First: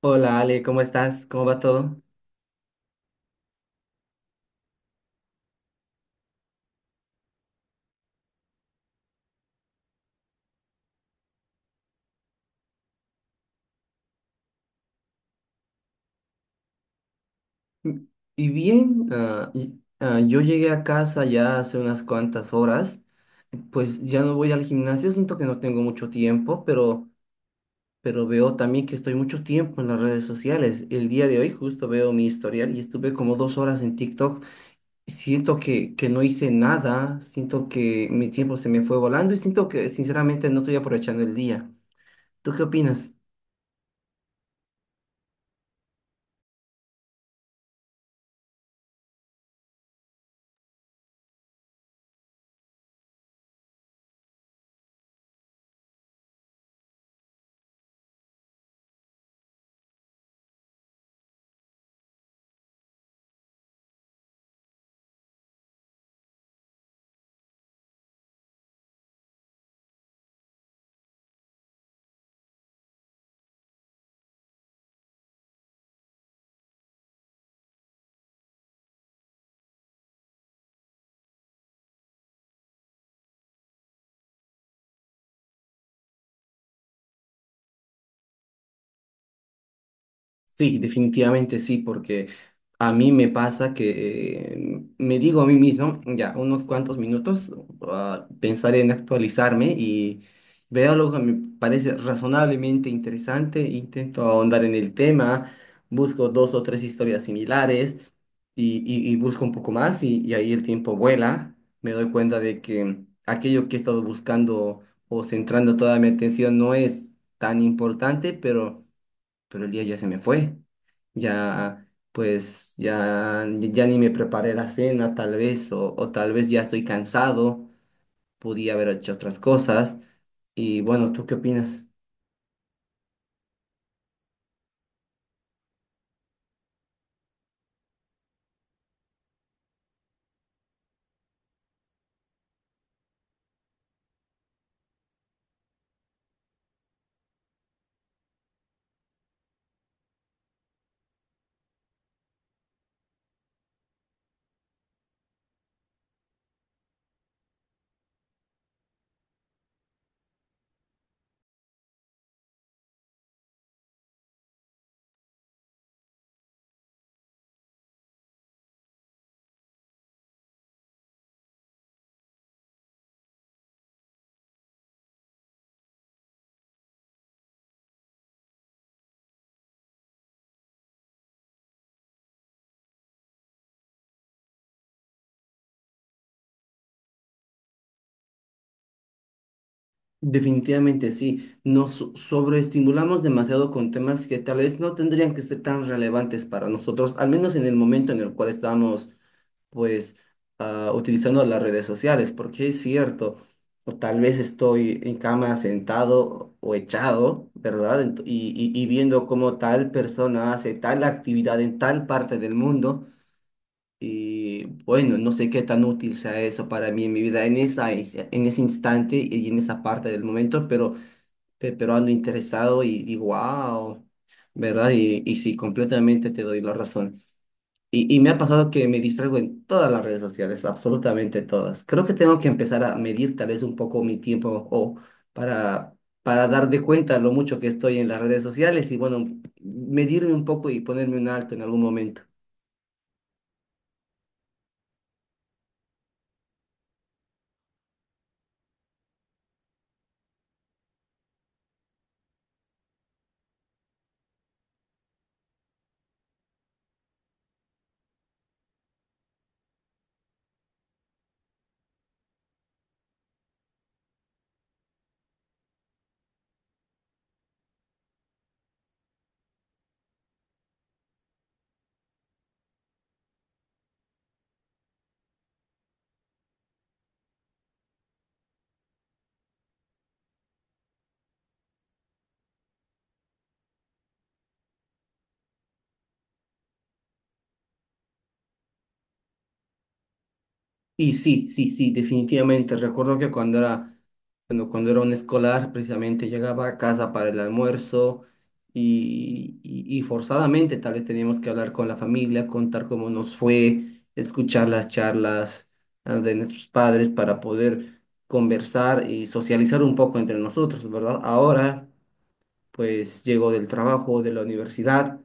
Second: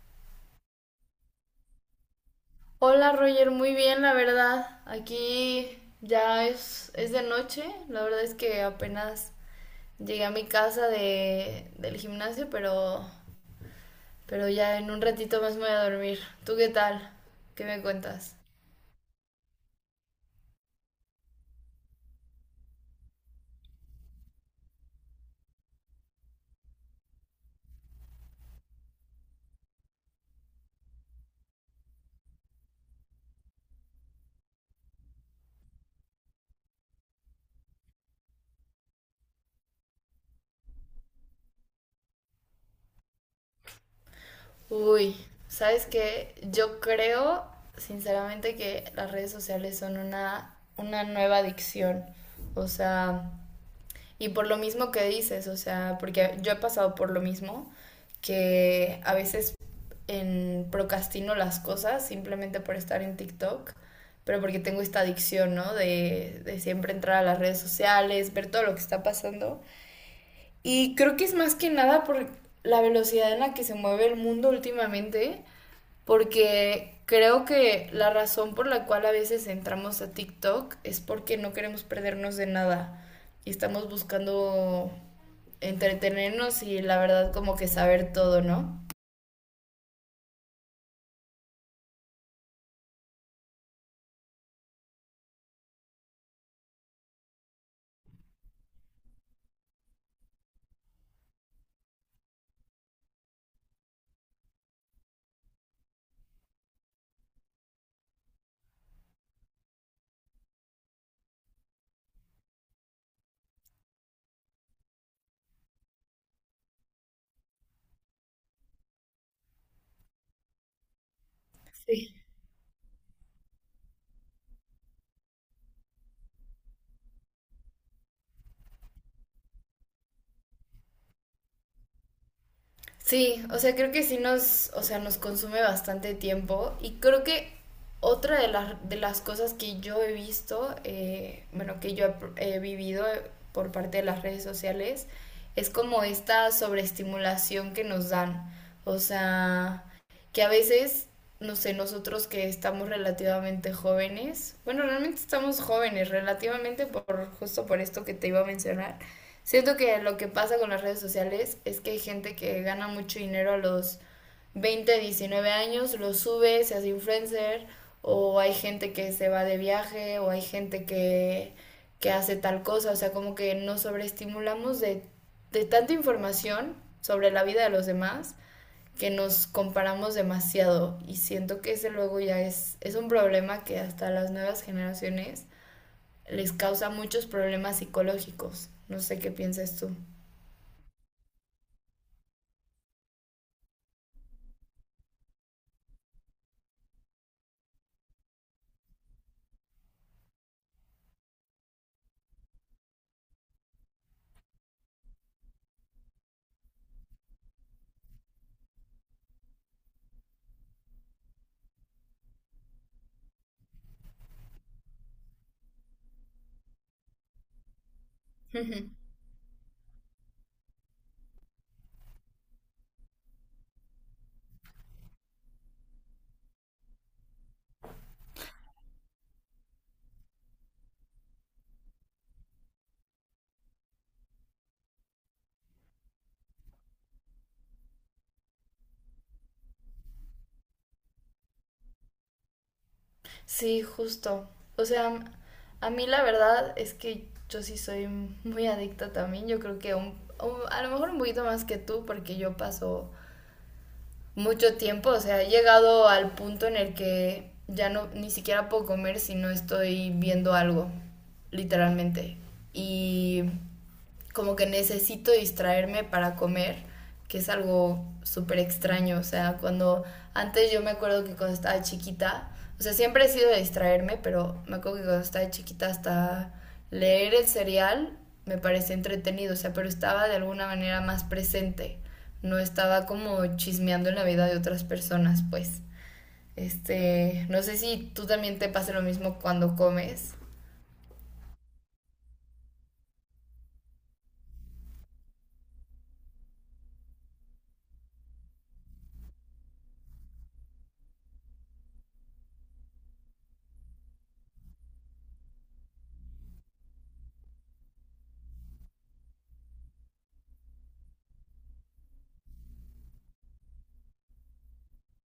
Hola Ale, ¿cómo estás? ¿Cómo va todo? Hola Roger, muy bien, la verdad. Aquí ya es de noche. La verdad es que apenas llegué a mi casa del gimnasio, pero ya en un ratito más me voy a dormir. ¿Tú qué tal? ¿Qué me Mm. cuentas? Y bien, ah, y- ah, Yo llegué a casa ya hace unas cuantas horas, pues ya no voy al gimnasio, siento que no tengo mucho tiempo, pero veo también que estoy mucho tiempo en las redes sociales. El día de hoy justo veo mi historial y estuve como dos horas en TikTok. Siento que no hice nada, siento que mi tiempo se me fue volando y siento que sinceramente no estoy aprovechando el día. ¿Tú qué opinas? Uy, ¿Sabes qué? Yo creo, sinceramente, que las redes sociales son una nueva adicción. O sea, y por lo mismo que dices, o sea, porque yo he pasado por lo mismo, que a veces procrastino las cosas simplemente por estar en TikTok, pero porque tengo esta adicción, ¿no? De siempre entrar a las redes sociales, ver todo lo que está pasando. Y creo que es más que nada por la velocidad en la que se mueve el mundo últimamente porque creo que la razón por la cual a veces entramos a TikTok es porque no queremos perdernos de nada y estamos buscando entretenernos y la verdad como que saber todo, ¿no? Sí, definitivamente sí, porque a mí me pasa que me digo a mí mismo, ya, unos cuantos minutos, pensaré en actualizarme y veo algo que me parece razonablemente interesante, intento ahondar en el tema, busco dos o tres historias similares y busco un poco más y ahí el tiempo vuela, me doy cuenta de que aquello que he estado buscando o centrando toda mi atención no es tan importante, pero el día ya se me fue. Ya, Sí. pues, ya ni me preparé la cena, tal vez, o tal vez ya estoy cansado, podía haber hecho otras cosas. Y bueno, ¿tú qué opinas? Sí, o sea, creo que sí nos, o sea, nos consume bastante tiempo y creo que otra de las cosas que yo he visto, bueno, que he vivido por parte de las redes sociales, es como esta sobreestimulación que nos dan. O sea, que a veces, no sé, nosotros que estamos relativamente jóvenes, bueno, realmente estamos jóvenes, relativamente por justo por esto que te iba a mencionar, siento que lo que pasa con las redes sociales es que hay gente que gana mucho dinero a los 20, 19 años, lo sube, se hace influencer, o hay gente que se va de viaje, o hay que hace tal cosa, o sea, como que nos sobreestimulamos de tanta información sobre la vida de los demás que nos comparamos demasiado y siento que ese luego ya es un problema que hasta las nuevas generaciones les causa muchos problemas psicológicos. No sé qué piensas tú. Definitivamente sí, sobreestimulamos demasiado con temas que tal vez no tendrían que ser tan relevantes para nosotros, al menos en el momento en el cual estamos pues utilizando las redes sociales, porque es cierto, o tal vez estoy en cama sentado o echado, ¿verdad? Y viendo cómo tal persona hace tal actividad en tal parte del mundo y bueno, no sé qué tan útil sea eso para mí en mi vida en en ese Ujú. instante y en esa parte del momento, pero ando interesado y wow, ¿verdad? Y sí, completamente te doy la razón. Y me ha pasado que me distraigo en todas las redes sociales, absolutamente todas. Creo que tengo que empezar a medir tal vez un poco mi tiempo o para, para dar de cuenta lo mucho que estoy en las redes sociales y bueno, medirme un poco y ponerme un alto en algún momento. Sí, justo. O sea, a mí la verdad es que yo sí soy muy adicta también. Yo creo que a lo mejor un poquito más que tú, porque yo paso mucho tiempo, o sea, he llegado al punto en el que ya no ni siquiera puedo comer si no estoy viendo algo, literalmente. Y como que necesito distraerme para comer, que es algo súper extraño, o sea, cuando antes yo me acuerdo que cuando estaba chiquita, o sea, siempre he sido de distraerme, pero me acuerdo que cuando estaba chiquita hasta leer el cereal me parecía entretenido, o sea, pero estaba de alguna manera más presente no estaba como chismeando en la vida de otras personas, pues. Este, no sé si tú también te pasa lo mismo cuando comes. Y sí, sí, sí, definitivamente. Recuerdo que cuando era, cuando era un escolar, precisamente llegaba a casa para el almuerzo y forzadamente tal vez teníamos que hablar con la familia, contar cómo nos fue, escuchar las charlas de nuestros padres para poder conversar y socializar un poco entre nosotros, ¿verdad? Ahora, pues llego del trabajo, de la universidad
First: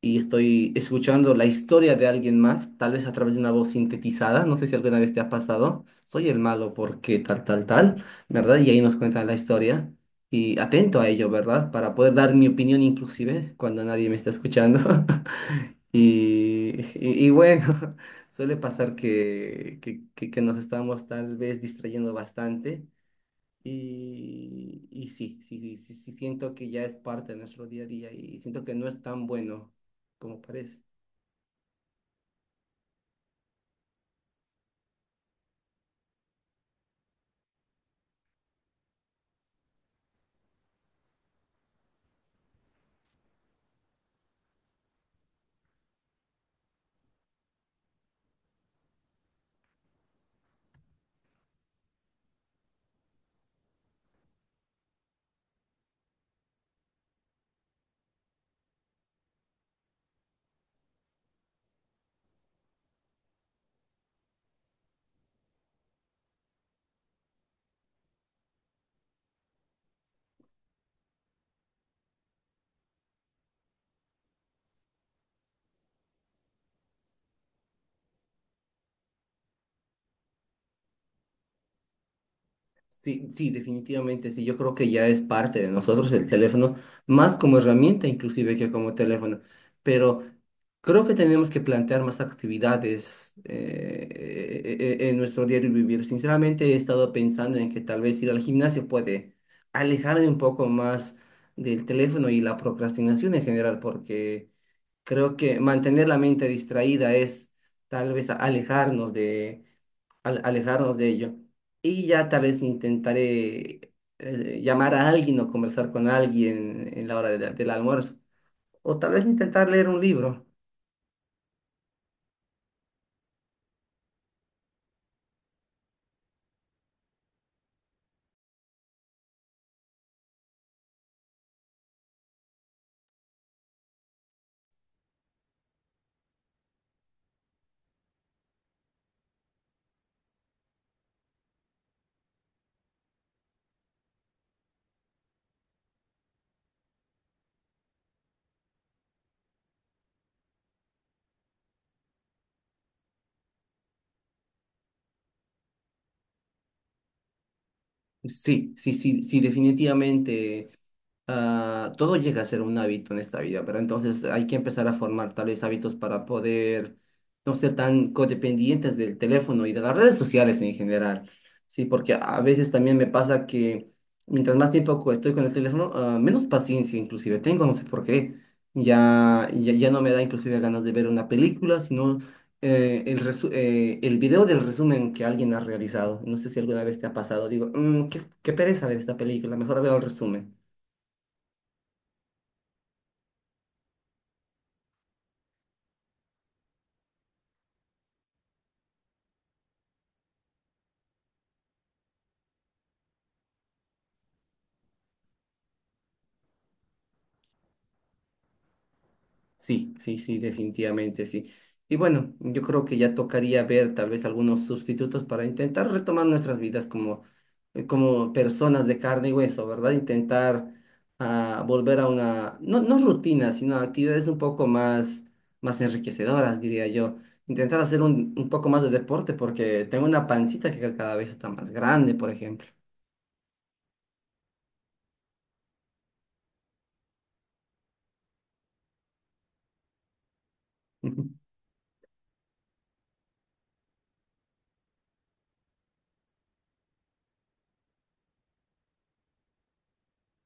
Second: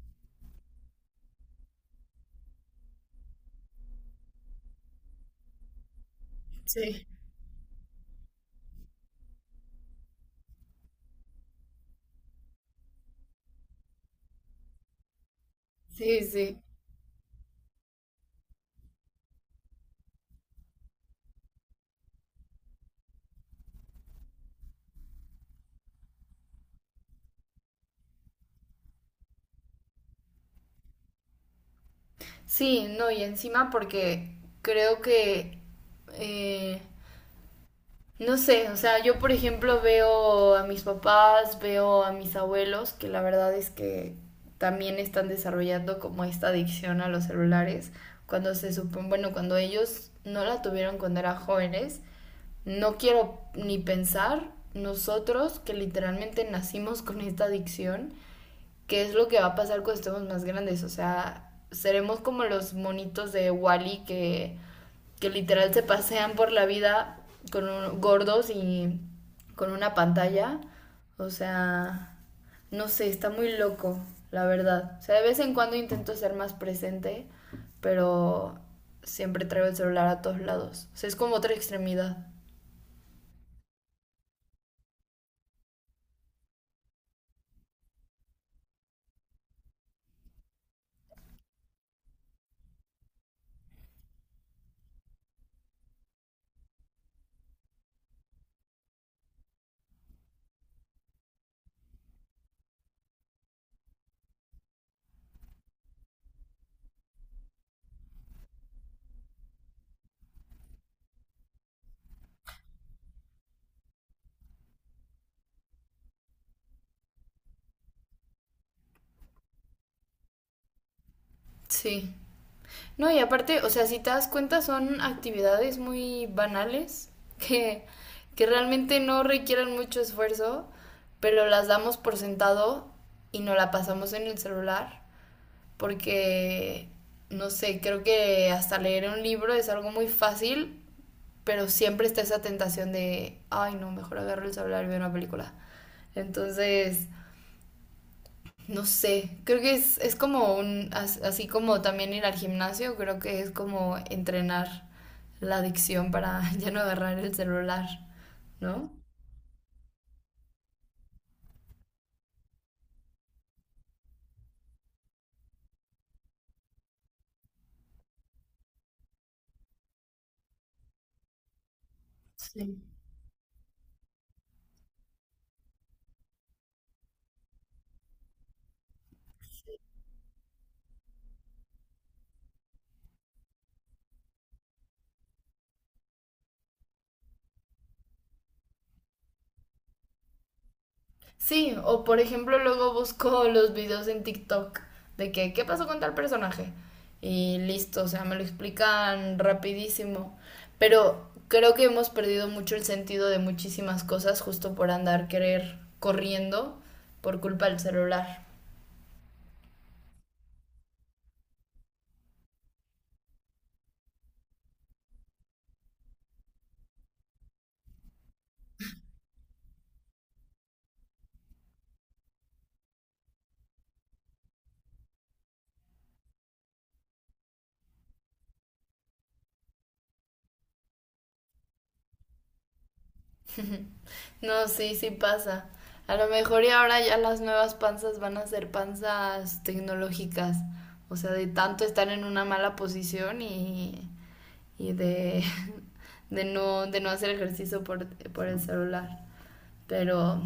y estoy escuchando la historia de alguien más, tal vez a través de una voz sintetizada, no sé si alguna vez te ha pasado, soy el malo Sí, porque tal, tal, tal, ¿verdad? Y ahí nos cuentan la historia y atento a ello, ¿verdad? Para poder dar mi opinión inclusive cuando nadie me está escuchando. sí, sí. Y bueno, suele pasar que nos estamos tal vez distrayendo bastante. Y sí, sí, sí, sí, sí, siento que ya es parte de nuestro día a día y siento que no es tan bueno como parece. Sí, no, y encima porque creo que, eh, no sé, o sea, yo por ejemplo veo a mis papás, veo a mis abuelos, que la verdad es que también están desarrollando como esta adicción a los celulares, cuando se supone, bueno, cuando ellos no la tuvieron cuando eran jóvenes, no quiero ni pensar nosotros que literalmente nacimos con esta adicción, qué es lo que va a pasar cuando estemos más grandes. O sea, seremos como los monitos de Wall-E que literal se pasean por la vida con un- gordos y con una pantalla. O sea, no sé, está muy loco, la verdad. O sea, de vez en cuando intento ser más presente, pero siempre traigo el celular a todos lados. O sea, es como otra extremidad. Sí, sí, definitivamente, sí, yo creo que ya es parte de nosotros el teléfono, más como herramienta inclusive que como teléfono, pero creo que tenemos que plantear más actividades en nuestro diario vivir. Sinceramente he estado pensando en que tal vez ir al gimnasio puede alejarme un poco más del teléfono y la procrastinación en general, porque... Creo que mantener la mente distraída es tal vez alejarnos de ello. Y ya tal vez intentaré llamar a alguien o conversar con alguien en la hora de del almuerzo. O tal vez intentar leer un libro. Sí. No, y aparte, o sea, si te das cuenta, son actividades muy banales que, que realmente no requieren mucho esfuerzo, pero las damos por sentado y no la pasamos en el celular porque, no sé, creo que hasta leer un libro es algo muy fácil, pero siempre está esa tentación de, ay, no, mejor agarro el celular y veo una película. Entonces, no sé, creo que es como un, as- así como también ir al gimnasio, creo que es como entrenar la adicción para ya no agarrar el celular, Sí, ¿no? sí, sí, sí, definitivamente. Todo llega a ser un hábito en esta vida, ¿verdad? Entonces hay que empezar a formar tal vez hábitos para poder no ser tan codependientes del teléfono y de las redes sociales en general. Sí, porque a veces Sí. también me pasa que mientras más tiempo estoy con el teléfono, menos paciencia inclusive tengo, no sé por qué. Ya, ya, ya no me da inclusive ganas de ver una película, sino el video del resumen que alguien ha realizado. No sé si alguna vez te ha pasado. Digo, "Mm, qué pereza ver esta película, mejor veo el resumen". Sí, o por ejemplo luego busco los videos en TikTok de que, ¿qué pasó con tal personaje? Y listo, o sea, me lo explican rapidísimo. Pero creo que hemos perdido mucho el sentido de muchísimas cosas justo por andar querer corriendo por culpa del celular. Sí, sí, sí, definitivamente sí. Y bueno, yo creo que ya tocaría ver tal vez algunos sustitutos para intentar retomar nuestras vidas como, como personas de carne y hueso, ¿verdad? Intentar volver a una, no, no rutina, sino actividades un poco más, más enriquecedoras, diría yo. Intentar hacer un poco más de deporte porque tengo una pancita que cada vez está más grande, por ejemplo. No, sí, sí pasa. A lo mejor y ahora ya las nuevas panzas van a ser panzas tecnológicas. O sea, de tanto estar en una mala posición y de, de no hacer ejercicio por el celular. Pero,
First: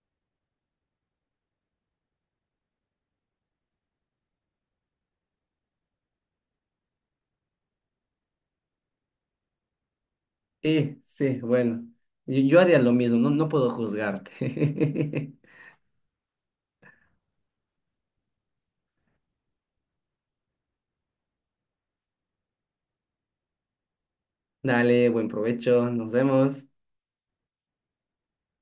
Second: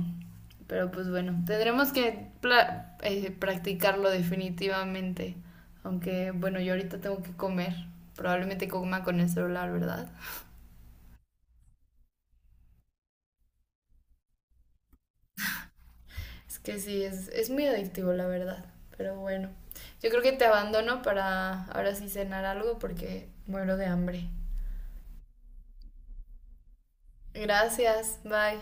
pero pues bueno, tendremos que practicarlo definitivamente. Aunque bueno, yo ahorita tengo que comer. Probablemente coma con el celular, ¿verdad? Y sí, bueno, yo haría lo mismo, no, no puedo juzgarte. Es que sí, es muy adictivo, la verdad. Pero bueno, yo creo que te abandono para ahora sí cenar algo porque muero de hambre. Dale, buen provecho, nos vemos. Gracias, bye.